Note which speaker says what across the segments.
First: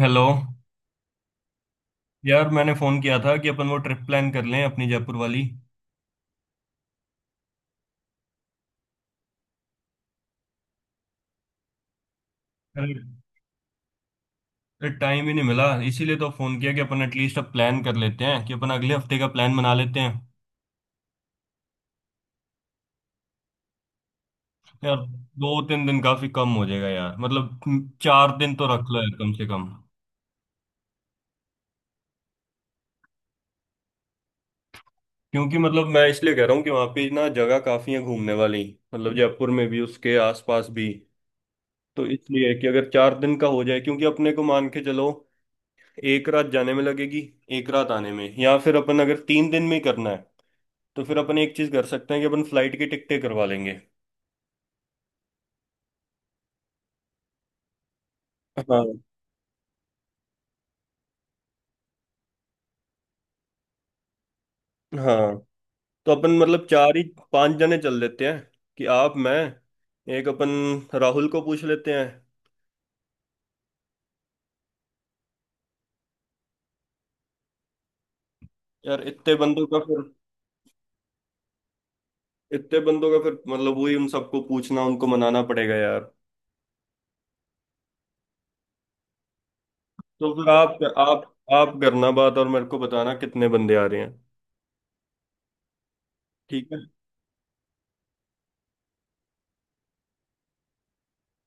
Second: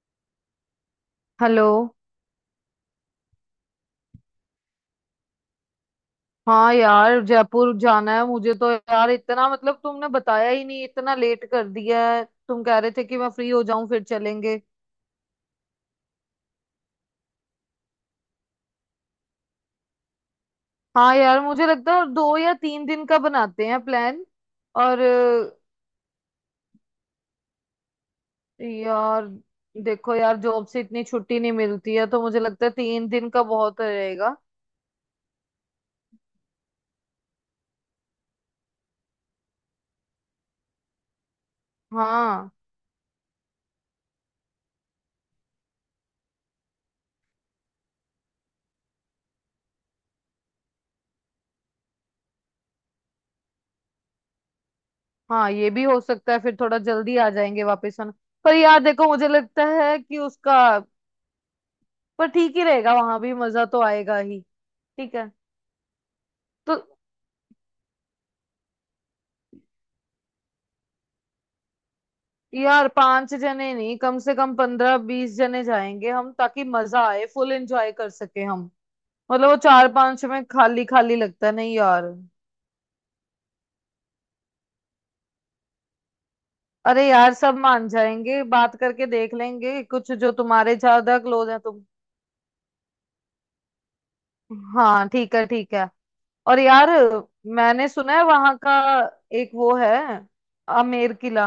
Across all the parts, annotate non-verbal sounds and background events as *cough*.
Speaker 1: Hello.
Speaker 2: Hello.
Speaker 1: यार, मैंने phone किया था कि अपन वो ट्रिप प्लान कर लें अपनी जयपुर वाली।
Speaker 2: हाँ यार, जयपुर जाना है मुझे तो। यार इतना, मतलब तुमने बताया ही नहीं, इतना लेट कर दिया है। तुम कह रहे
Speaker 1: अरे,
Speaker 2: थे कि मैं फ्री हो जाऊं फिर चलेंगे।
Speaker 1: टाइम ही नहीं मिला इसीलिए तो फोन किया कि अपन एटलीस्ट अब प्लान कर लेते हैं कि अपन अगले हफ्ते का प्लान बना लेते हैं।
Speaker 2: हाँ यार, मुझे लगता है 2 या 3 दिन का बनाते हैं प्लान।
Speaker 1: यार,
Speaker 2: और
Speaker 1: दो तीन दिन काफी कम हो जाएगा यार। मतलब 4 दिन तो रख लो यार
Speaker 2: यार
Speaker 1: कम से कम।
Speaker 2: देखो यार, जॉब से इतनी छुट्टी नहीं मिलती है, तो मुझे लगता है 3 दिन का बहुत रहेगा।
Speaker 1: क्योंकि मतलब मैं इसलिए कह रहा हूँ कि वहाँ पे ना जगह काफी है घूमने वाली। मतलब जयपुर में भी उसके आसपास भी। तो
Speaker 2: हाँ
Speaker 1: इसलिए कि अगर 4 दिन का हो जाए क्योंकि अपने को मान के चलो, एक रात जाने में लगेगी, एक रात आने में, या फिर अपन अगर 3 दिन में ही करना है तो फिर अपन एक चीज कर सकते हैं कि अपन फ्लाइट की टिकटें करवा लेंगे।
Speaker 2: हाँ, ये भी हो सकता है, फिर थोड़ा जल्दी आ जाएंगे वापस हम। पर यार
Speaker 1: हाँ,
Speaker 2: देखो, मुझे लगता है कि उसका पर ठीक ही रहेगा, वहां भी मजा तो आएगा ही। ठीक है।
Speaker 1: हाँ, तो अपन मतलब
Speaker 2: तो
Speaker 1: चार ही 5 जने चल लेते हैं, कि आप, मैं, एक अपन राहुल को पूछ लेते हैं।
Speaker 2: यार, पांच जने नहीं, कम से कम 15-20 जने जाएंगे हम, ताकि मजा आए, फुल एंजॉय कर सके हम।
Speaker 1: यार इतने
Speaker 2: मतलब वो
Speaker 1: बंदों का
Speaker 2: चार
Speaker 1: फिर
Speaker 2: पांच में खाली खाली लगता नहीं यार।
Speaker 1: इतने बंदों का फिर मतलब वही उन सबको पूछना, उनको मनाना पड़ेगा यार।
Speaker 2: अरे यार, सब मान जाएंगे, बात करके देख लेंगे। कुछ
Speaker 1: तो
Speaker 2: जो
Speaker 1: फिर
Speaker 2: तुम्हारे
Speaker 1: आप
Speaker 2: ज्यादा
Speaker 1: आप
Speaker 2: क्लोज है
Speaker 1: आप
Speaker 2: तुम।
Speaker 1: करना बात और मेरे को बताना कितने बंदे आ रहे हैं।
Speaker 2: हाँ ठीक है, ठीक है। और
Speaker 1: ठीक है।
Speaker 2: यार, मैंने सुना है वहां का एक वो है, आमेर किला।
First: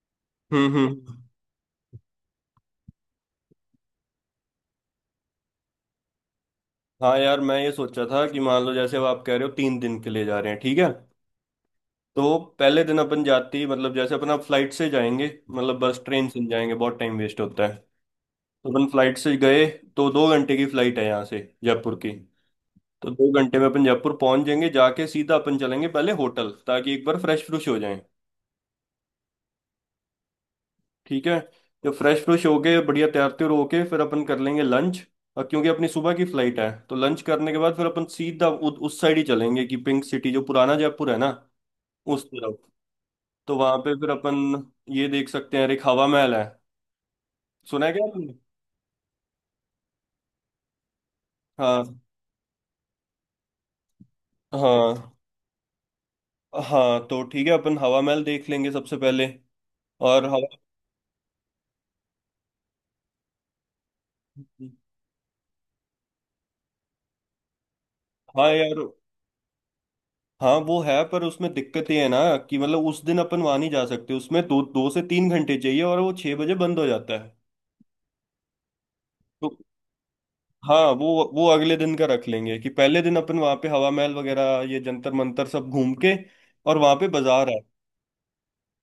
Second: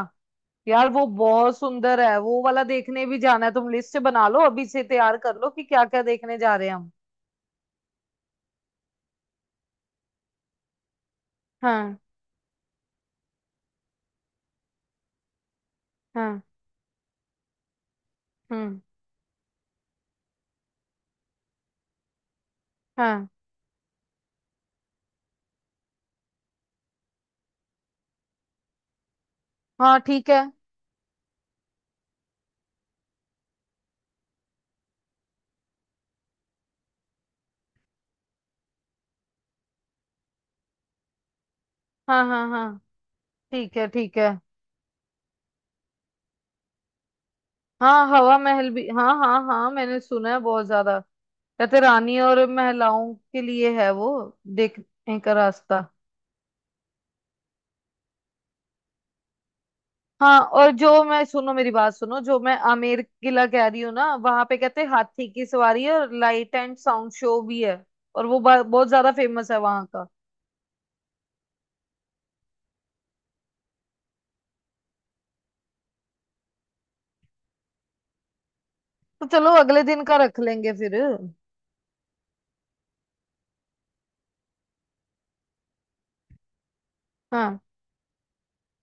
Speaker 1: हम्म।
Speaker 2: यार वो
Speaker 1: हम्म।
Speaker 2: बहुत सुंदर है, वो वाला देखने भी जाना है। तुम लिस्ट बना लो, अभी से तैयार कर लो कि क्या क्या देखने जा रहे हैं हम।
Speaker 1: हाँ यार, मैं ये सोचा था कि मान लो, जैसे अब आप कह रहे हो 3 दिन के लिए जा रहे हैं, ठीक है
Speaker 2: हाँ
Speaker 1: तो पहले दिन अपन जाते ही मतलब जैसे अपना फ्लाइट से जाएंगे, मतलब बस ट्रेन से
Speaker 2: हाँ।
Speaker 1: नहीं जाएंगे, बहुत टाइम वेस्ट होता है। तो
Speaker 2: हम्म।
Speaker 1: अपन फ्लाइट से गए तो 2 घंटे की फ्लाइट है यहाँ से जयपुर की। तो
Speaker 2: हाँ
Speaker 1: 2 घंटे में अपन जयपुर पहुंच जाएंगे, जाके सीधा अपन चलेंगे पहले होटल ताकि एक बार फ्रेश फ्रूश हो जाए।
Speaker 2: हाँ, ठीक है।
Speaker 1: ठीक है। जब फ्रेश फ्रूश हो गए, बढ़िया तैयार त्यार होके, फिर अपन कर लेंगे लंच। और क्योंकि अपनी सुबह की फ्लाइट है तो लंच करने के बाद फिर अपन सीधा उस साइड ही चलेंगे कि पिंक सिटी जो पुराना जयपुर है ना, उस
Speaker 2: हाँ हाँ
Speaker 1: तरफ।
Speaker 2: हाँ।
Speaker 1: तो वहां
Speaker 2: ठीक है,
Speaker 1: पे फिर
Speaker 2: ठीक है।
Speaker 1: अपन ये देख सकते हैं, एक हवा महल है। सुना है क्या
Speaker 2: हाँ,
Speaker 1: आपने?
Speaker 2: हवा महल भी, हाँ हाँ हाँ, मैंने सुना है बहुत ज्यादा। कहते
Speaker 1: हाँ,
Speaker 2: रानी और महिलाओं के लिए है वो,
Speaker 1: हाँ,
Speaker 2: देखने का रास्ता।
Speaker 1: हाँ, तो ठीक है अपन हवा महल देख लेंगे सबसे पहले। और
Speaker 2: हाँ,
Speaker 1: हवा
Speaker 2: और जो मैं, सुनो मेरी बात सुनो, जो मैं आमेर किला कह रही हूँ ना, वहां पे कहते हैं हाथी की सवारी है, और लाइट एंड साउंड शो भी है। और वो
Speaker 1: हाँ यार।
Speaker 2: बहुत ज्यादा फेमस है वहां का।
Speaker 1: हाँ, वो है पर उसमें दिक्कत ये है ना कि मतलब उस दिन अपन वहां नहीं जा सकते, उसमें दो दो से 3 घंटे चाहिए और वो 6 बजे बंद हो जाता है।
Speaker 2: तो चलो
Speaker 1: तो
Speaker 2: अगले दिन का रख लेंगे
Speaker 1: हाँ,
Speaker 2: फिर।
Speaker 1: वो अगले दिन का रख लेंगे कि पहले दिन अपन वहां पे हवा महल वगैरह, ये जंतर मंतर सब घूम के। और वहां पे बाजार है,
Speaker 2: हाँ।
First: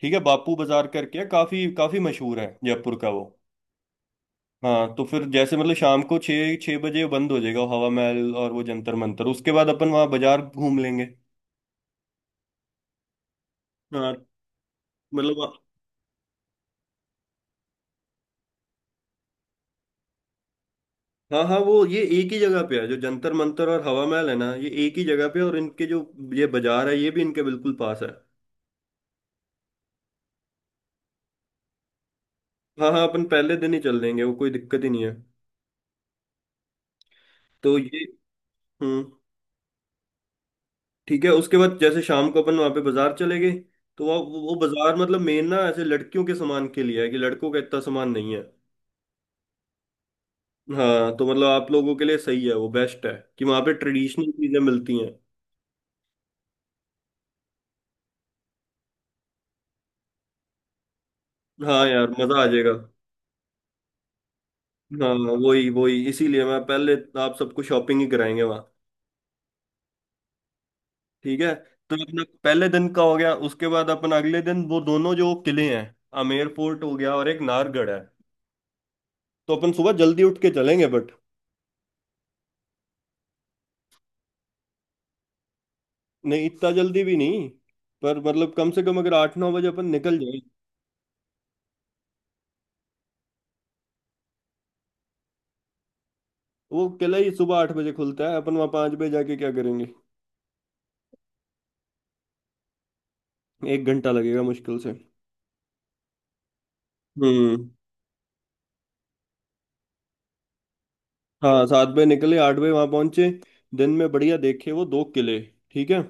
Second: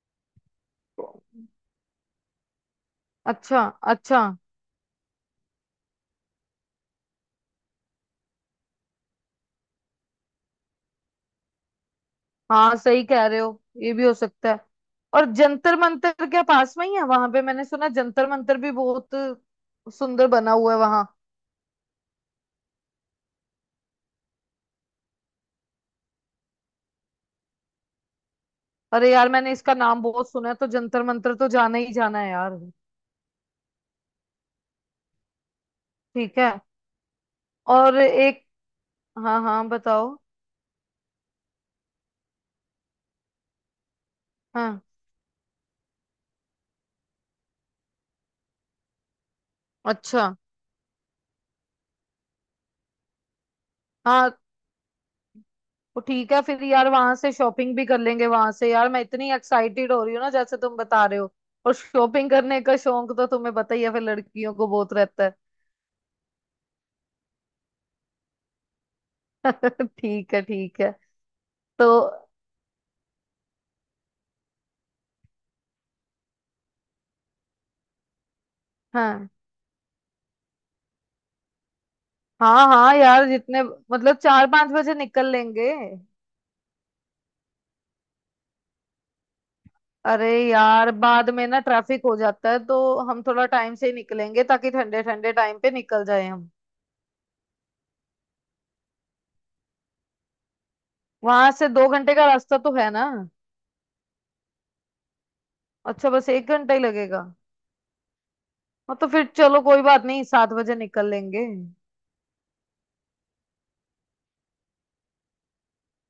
Speaker 1: ठीक है बापू बाजार करके है, काफी काफी मशहूर है जयपुर का वो।
Speaker 2: अच्छा। अच्छा।
Speaker 1: हाँ तो फिर जैसे मतलब शाम को छः छः बजे बंद हो जाएगा हवा महल और वो जंतर मंतर, उसके बाद अपन वहाँ बाजार घूम लेंगे।
Speaker 2: हाँ सही कह रहे हो, ये भी हो
Speaker 1: हाँ
Speaker 2: सकता है। और
Speaker 1: मतलब,
Speaker 2: जंतर मंतर क्या पास में ही है वहां पे? मैंने सुना जंतर मंतर भी बहुत सुंदर बना हुआ है वहां।
Speaker 1: हाँ, हाँ, वो ये एक ही जगह पे है जो जंतर मंतर और हवा महल है ना, ये एक ही जगह पे है, और इनके जो ये बाजार है ये भी इनके बिल्कुल पास है।
Speaker 2: अरे यार, मैंने इसका नाम बहुत सुना है, तो जंतर मंतर तो जाना ही जाना है यार।
Speaker 1: हाँ, हाँ, अपन पहले दिन ही चल देंगे, वो कोई दिक्कत ही नहीं है।
Speaker 2: ठीक है।
Speaker 1: तो
Speaker 2: और
Speaker 1: ये
Speaker 2: एक,
Speaker 1: हम्म।
Speaker 2: हाँ हाँ बताओ।
Speaker 1: ठीक है। उसके बाद जैसे शाम को अपन वहाँ पे बाजार चले गए तो वहाँ वो
Speaker 2: हाँ।
Speaker 1: बाजार मतलब मेन ना ऐसे लड़कियों के सामान के लिए है, कि लड़कों का इतना सामान नहीं है।
Speaker 2: अच्छा।
Speaker 1: हाँ तो मतलब आप लोगों के लिए सही है, वो बेस्ट है, कि वहां पे ट्रेडिशनल
Speaker 2: हाँ
Speaker 1: चीजें मिलती हैं।
Speaker 2: तो ठीक है फिर यार, वहां से शॉपिंग भी कर लेंगे वहां से। यार मैं इतनी एक्साइटेड हो रही हूँ ना जैसे तुम बता रहे हो। और
Speaker 1: हाँ यार
Speaker 2: शॉपिंग
Speaker 1: मजा आ
Speaker 2: करने
Speaker 1: जाएगा।
Speaker 2: का शौक तो तुम्हें पता ही है, फिर लड़कियों को बहुत
Speaker 1: हाँ,
Speaker 2: रहता
Speaker 1: वही वही इसीलिए मैं पहले आप सबको शॉपिंग ही कराएंगे वहाँ।
Speaker 2: है। *laughs* ठीक है, ठीक है।
Speaker 1: ठीक है।
Speaker 2: तो
Speaker 1: तो अपना पहले दिन का हो गया, उसके बाद अपन अगले दिन वो दोनों जो किले हैं आमेर फोर्ट हो गया और एक नाहरगढ़ है,
Speaker 2: हाँ।
Speaker 1: तो अपन सुबह जल्दी उठ के चलेंगे बट
Speaker 2: हाँ हाँ यार, जितने मतलब 4-5 बजे निकल लेंगे।
Speaker 1: नहीं इतना जल्दी भी नहीं, पर मतलब कम से कम अगर 8-9 बजे अपन निकल
Speaker 2: अरे
Speaker 1: जाए।
Speaker 2: यार, बाद में ना ट्रैफिक हो जाता है, तो हम थोड़ा टाइम से ही निकलेंगे, ताकि ठंडे ठंडे टाइम पे निकल जाए हम।
Speaker 1: वो किला ही सुबह 8 बजे खुलता है, अपन वहाँ 5 बजे जाके क्या करेंगे?
Speaker 2: वहां से 2 घंटे का रास्ता तो है ना?
Speaker 1: एक घंटा लगेगा मुश्किल से।
Speaker 2: अच्छा, बस 1 घंटा ही लगेगा।
Speaker 1: हम्म।
Speaker 2: हाँ तो फिर चलो, कोई बात नहीं, 7 बजे निकल लेंगे।
Speaker 1: हाँ, 7 बजे निकले, 8 बजे वहां पहुंचे, दिन में बढ़िया देखे वो 2 किले। ठीक है।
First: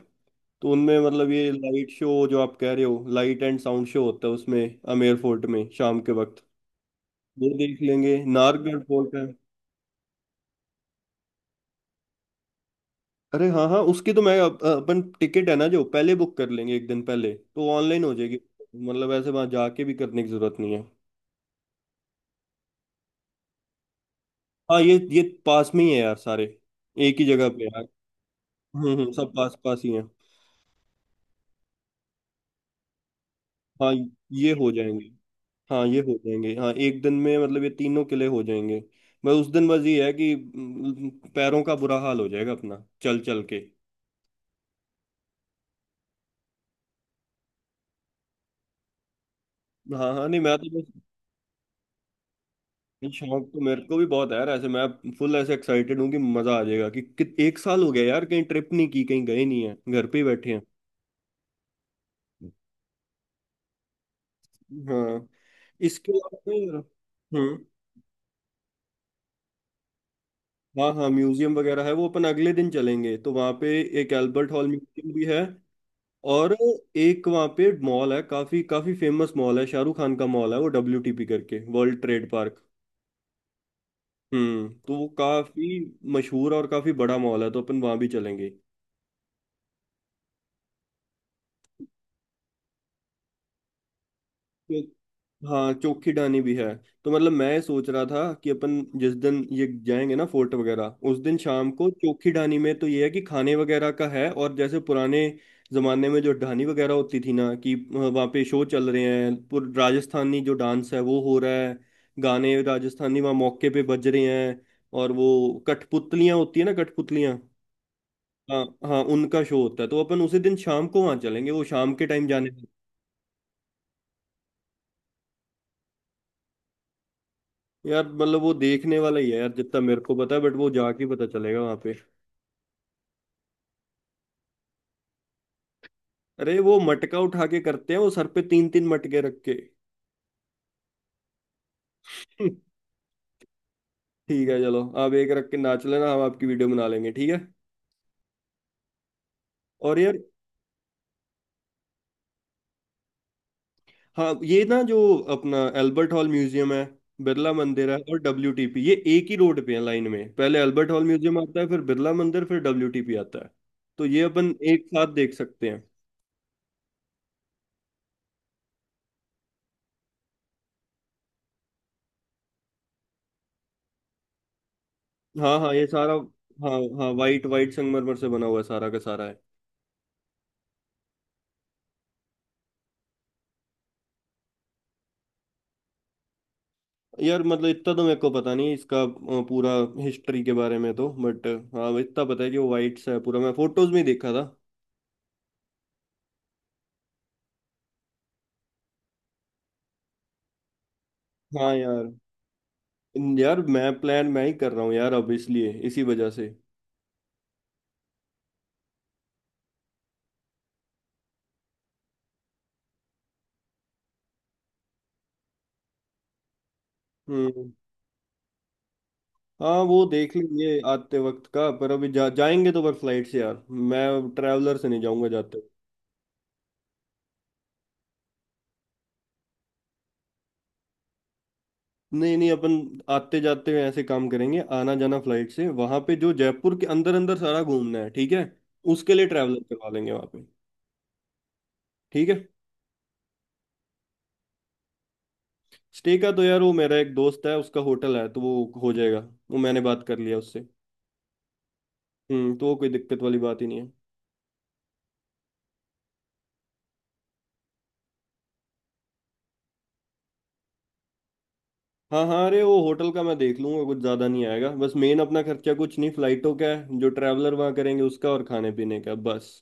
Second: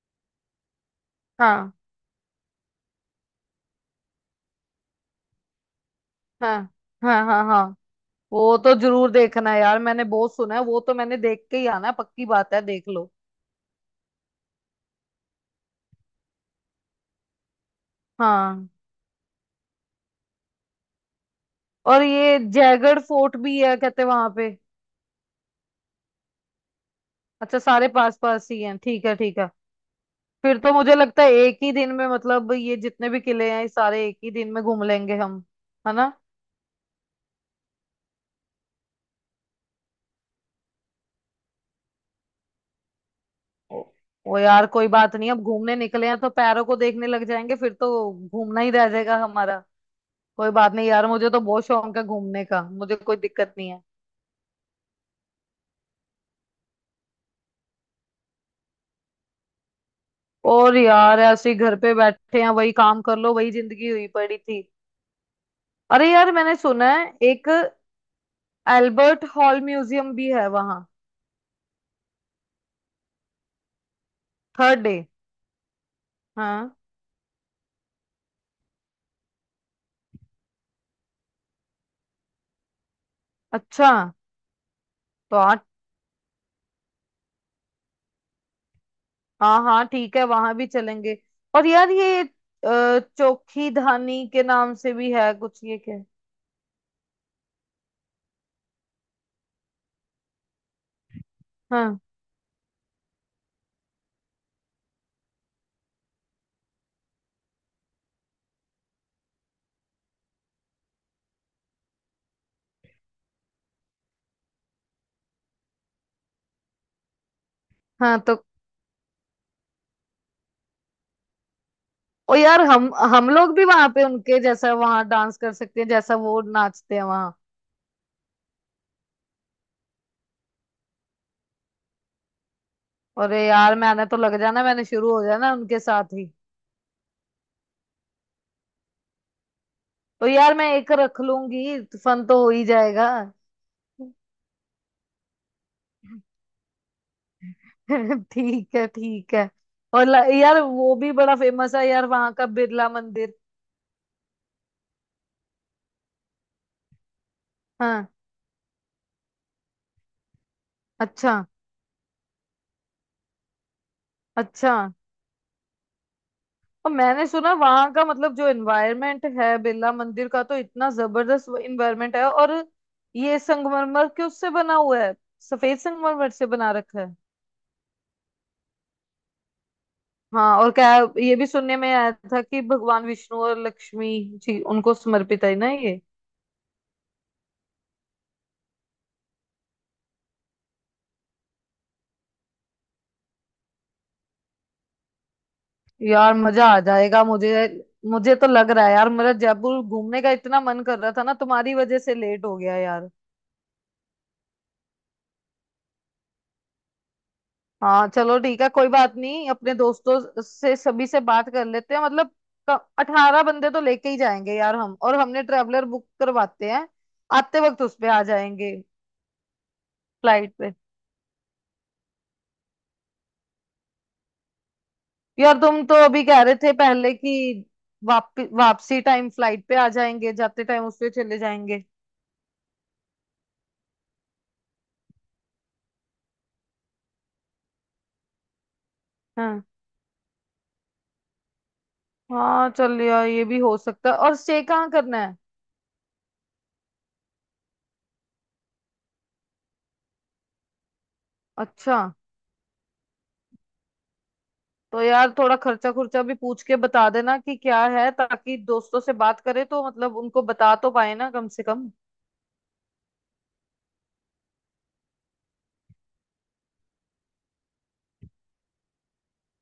Speaker 1: तो उनमें मतलब ये
Speaker 2: हाँ
Speaker 1: लाइट शो जो आप कह रहे हो, लाइट एंड साउंड शो होता है उसमें आमेर फोर्ट में शाम के वक्त
Speaker 2: हाँ। हाँ हाँ।
Speaker 1: वो
Speaker 2: हाँ,
Speaker 1: देख लेंगे।
Speaker 2: वो तो
Speaker 1: नाहरगढ़
Speaker 2: जरूर
Speaker 1: फोर्ट है,
Speaker 2: देखना है यार, मैंने बहुत सुना है। वो तो मैंने देख के ही आना है, पक्की बात है, देख लो।
Speaker 1: अरे हाँ, हाँ, उसकी तो मैं अपन टिकट है ना, जो पहले बुक कर लेंगे एक दिन पहले तो ऑनलाइन हो जाएगी।
Speaker 2: हाँ।
Speaker 1: मतलब ऐसे वहां जाके भी करने की जरूरत नहीं है।
Speaker 2: और ये जयगढ़ फोर्ट भी है कहते वहां पे।
Speaker 1: हाँ, ये पास में ही है यार सारे, एक ही जगह
Speaker 2: अच्छा,
Speaker 1: पे यार।
Speaker 2: सारे पास पास ही हैं।
Speaker 1: हम्म।
Speaker 2: ठीक
Speaker 1: हम्म।
Speaker 2: है,
Speaker 1: सब
Speaker 2: ठीक है।
Speaker 1: पास पास ही है।
Speaker 2: फिर तो मुझे लगता है एक ही दिन में, मतलब ये जितने भी किले हैं ये
Speaker 1: हाँ
Speaker 2: सारे एक ही दिन
Speaker 1: ये
Speaker 2: में
Speaker 1: हो
Speaker 2: घूम
Speaker 1: जाएंगे
Speaker 2: लेंगे हम।
Speaker 1: हाँ
Speaker 2: है
Speaker 1: ये
Speaker 2: ना?
Speaker 1: हो जाएंगे, हाँ एक दिन में मतलब ये तीनों किले हो जाएंगे। मैं उस दिन बस ये है कि पैरों का बुरा हाल हो जाएगा अपना चल चल के।
Speaker 2: ओ, वो यार कोई बात नहीं, अब घूमने निकले हैं तो पैरों को देखने लग जाएंगे फिर तो घूमना ही रह जाएगा हमारा।
Speaker 1: हाँ, हाँ, नहीं
Speaker 2: कोई
Speaker 1: मैं तो
Speaker 2: बात नहीं
Speaker 1: बस।
Speaker 2: यार, मुझे तो बहुत शौक है घूमने का, मुझे कोई
Speaker 1: शौक
Speaker 2: दिक्कत
Speaker 1: तो
Speaker 2: नहीं है।
Speaker 1: मेरे को भी बहुत है यार, ऐसे मैं फुल ऐसे एक्साइटेड हूँ कि मजा आ जाएगा, कि 1 साल हो गया यार, कहीं ट्रिप नहीं की, कहीं गए नहीं है घर पे ही बैठे हैं।
Speaker 2: और यार ऐसे ही घर पे बैठे हैं, वही काम कर लो, वही जिंदगी हुई पड़ी थी।
Speaker 1: हाँ।
Speaker 2: अरे
Speaker 1: इसके
Speaker 2: यार,
Speaker 1: अलावा तो
Speaker 2: मैंने
Speaker 1: यार-
Speaker 2: सुना है एक
Speaker 1: हम्म।
Speaker 2: एल्बर्ट हॉल म्यूजियम भी है वहाँ।
Speaker 1: हाँ, हाँ, म्यूजियम वगैरह है, वो अपन अगले दिन चलेंगे तो वहाँ पे एक Albert Hall
Speaker 2: third day.
Speaker 1: Museum भी है। और
Speaker 2: हाँ।
Speaker 1: एक वहाँ पे मॉल है, काफी काफी फेमस मॉल है, शाहरुख खान का मॉल है वो, डब्ल्यूटीपी करके, वर्ल्ड ट्रेड पार्क।
Speaker 2: अच्छा।
Speaker 1: हम्म। तो वो
Speaker 2: तो हाँ।
Speaker 1: काफी मशहूर और काफी बड़ा मॉल है, तो अपन वहां भी चलेंगे।
Speaker 2: हाँ हाँ ठीक है, वहां भी चलेंगे। और यार ये चोखी धानी के नाम से
Speaker 1: तो
Speaker 2: भी है कुछ,
Speaker 1: हाँ,
Speaker 2: ये क्या?
Speaker 1: चोखी डानी भी है। तो मतलब मैं सोच रहा था कि अपन जिस दिन ये जाएंगे ना फोर्ट वगैरह, उस दिन शाम को
Speaker 2: हाँ।
Speaker 1: चोखी डानी में। तो ये है कि खाने वगैरह का है और जैसे पुराने जमाने में जो ढानी वगैरह होती थी ना, कि वहाँ पे शो चल रहे हैं, राजस्थानी जो डांस है वो हो रहा है, गाने राजस्थानी वहाँ मौके पे बज रहे हैं। और वो कठपुतलियाँ होती है ना, कठपुतलियाँ।
Speaker 2: हाँ तो।
Speaker 1: हाँ, हाँ, उनका शो होता है तो अपन उसी दिन शाम को वहाँ चलेंगे वो शाम के टाइम
Speaker 2: ओ
Speaker 1: जाने।
Speaker 2: यार, हम लोग भी वहां पे उनके जैसा वहां डांस कर सकते हैं, जैसा वो नाचते हैं वहां।
Speaker 1: यार मतलब वो देखने वाला ही है यार, जितना मेरे को पता है बट वो जाके पता चलेगा वहां पे।
Speaker 2: अरे यार, मैंने तो लग जाना, मैंने शुरू हो जाना उनके साथ ही।
Speaker 1: अरे वो मटका उठा के करते हैं, वो सर पे तीन तीन मटके रख के।
Speaker 2: तो यार मैं एक रख लूंगी, फन तो हो ही
Speaker 1: *laughs*
Speaker 2: जाएगा।
Speaker 1: ठीक है, चलो आप एक रख के नाच लेना, हम आपकी
Speaker 2: *laughs*
Speaker 1: वीडियो बना लेंगे, ठीक है।
Speaker 2: ठीक है, ठीक है।
Speaker 1: और
Speaker 2: और
Speaker 1: यार,
Speaker 2: यार वो भी बड़ा फेमस है यार वहां का, बिरला मंदिर।
Speaker 1: हाँ, ये ना जो अपना एल्बर्ट हॉल म्यूजियम है, बिरला मंदिर है
Speaker 2: हाँ।
Speaker 1: और डब्ल्यूटीपी, ये एक ही रोड पे है, लाइन में पहले एल्बर्ट हॉल
Speaker 2: अच्छा।
Speaker 1: म्यूजियम आता है, फिर बिरला मंदिर, फिर डब्ल्यूटीपी आता है। तो ये अपन
Speaker 2: अच्छा।
Speaker 1: एक साथ देख सकते हैं।
Speaker 2: और मैंने सुना वहां का, मतलब जो एनवायरनमेंट है बिरला मंदिर का, तो इतना जबरदस्त एनवायरनमेंट है। और ये संगमरमर के उससे बना हुआ है,
Speaker 1: हाँ, हाँ,
Speaker 2: सफेद
Speaker 1: ये सारा।
Speaker 2: संगमरमर से बना
Speaker 1: हाँ,
Speaker 2: रखा है।
Speaker 1: हाँ, वाइट वाइट संगमरमर से बना हुआ है सारा का सारा है।
Speaker 2: हाँ। और क्या, ये भी सुनने में आया था कि भगवान विष्णु और लक्ष्मी जी, उनको समर्पित है ना ये।
Speaker 1: यार मतलब इतना तो मेरे को पता नहीं इसका पूरा हिस्ट्री के बारे में तो बट हाँ इतना पता है कि वो वाइट सा है पूरा, मैं फोटोज में ही देखा था।
Speaker 2: यार मजा आ जाएगा मुझे, मुझे तो लग रहा है। यार मेरा जयपुर घूमने का इतना मन कर रहा था ना,
Speaker 1: हाँ
Speaker 2: तुम्हारी वजह
Speaker 1: यार।
Speaker 2: से लेट हो गया यार।
Speaker 1: यार मैं प्लान मैं ही कर रहा हूँ यार, अब इसलिए इसी वजह से।
Speaker 2: हाँ, चलो ठीक है, कोई बात नहीं, अपने दोस्तों से सभी से बात कर लेते हैं। मतलब 18 बंदे तो लेके ही जाएंगे यार हम, और हमने ट्रेवलर बुक करवाते हैं, आते
Speaker 1: हम्म।
Speaker 2: वक्त उस पे आ जाएंगे।
Speaker 1: हाँ, वो देख
Speaker 2: फ्लाइट पे?
Speaker 1: लेंगे आते वक्त का, पर अभी जाएंगे तो पर फ्लाइट से यार, मैं ट्रैवलर से नहीं जाऊंगा जाते
Speaker 2: यार
Speaker 1: वक्त।
Speaker 2: तुम तो अभी कह रहे थे पहले कि वापसी टाइम फ्लाइट पे आ जाएंगे, जाते टाइम उस पे चले जाएंगे।
Speaker 1: नहीं, नहीं, अपन आते जाते हुए ऐसे काम करेंगे, आना जाना फ्लाइट से, वहां पे जो जयपुर के अंदर अंदर सारा घूमना है, ठीक है, उसके लिए ट्रैवलर
Speaker 2: हाँ।
Speaker 1: करवा लेंगे वहां पे। ठीक है।
Speaker 2: हाँ चल यार, ये भी हो सकता है। और स्टे कहाँ करना है?
Speaker 1: स्टे का तो यार वो मेरा एक दोस्त है, उसका होटल है तो वो हो जाएगा। वो मैंने बात कर लिया उससे।
Speaker 2: अच्छा।
Speaker 1: हम्म। तो वो कोई दिक्कत वाली बात ही नहीं है।
Speaker 2: तो यार थोड़ा खर्चा खुर्चा भी पूछ के बता देना कि क्या है, ताकि दोस्तों से बात करे तो मतलब उनको बता तो पाए ना कम से कम।
Speaker 1: हाँ, हाँ, अरे वो होटल का मैं देख लूंगा, कुछ ज्यादा नहीं आएगा, बस मेन अपना खर्चा कुछ नहीं फ्लाइटों का है, जो ट्रैवलर वहाँ करेंगे उसका, और खाने पीने का बस।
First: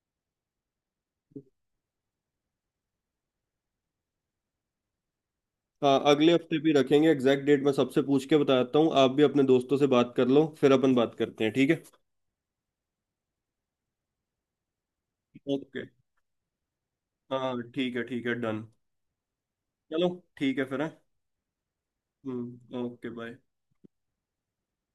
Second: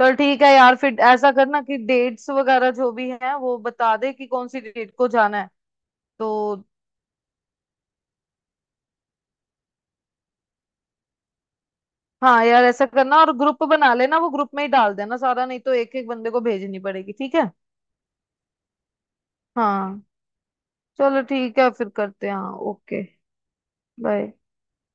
Speaker 2: चल ठीक है यार, फिर ऐसा करना कि डेट्स वगैरह जो भी है वो बता दे, कि कौन सी डेट को जाना है।
Speaker 1: हाँ, अगले
Speaker 2: तो
Speaker 1: हफ्ते भी रखेंगे एग्जैक्ट डेट, मैं सबसे पूछ के बताता हूँ, आप भी अपने दोस्तों से बात कर लो फिर अपन बात करते हैं, ठीक है।
Speaker 2: हाँ यार ऐसा करना, और ग्रुप बना लेना, वो ग्रुप में ही डाल देना सारा, नहीं तो
Speaker 1: ओके।
Speaker 2: एक एक बंदे को भेजनी पड़ेगी। ठीक है।
Speaker 1: हाँ, ठीक है, ठीक है, डन।
Speaker 2: हाँ
Speaker 1: चलो। ठीक है फिर, हाँ?
Speaker 2: चलो ठीक है, फिर करते हैं हाँ,
Speaker 1: हम्म।
Speaker 2: Okay,
Speaker 1: okay. बाय।
Speaker 2: बाय।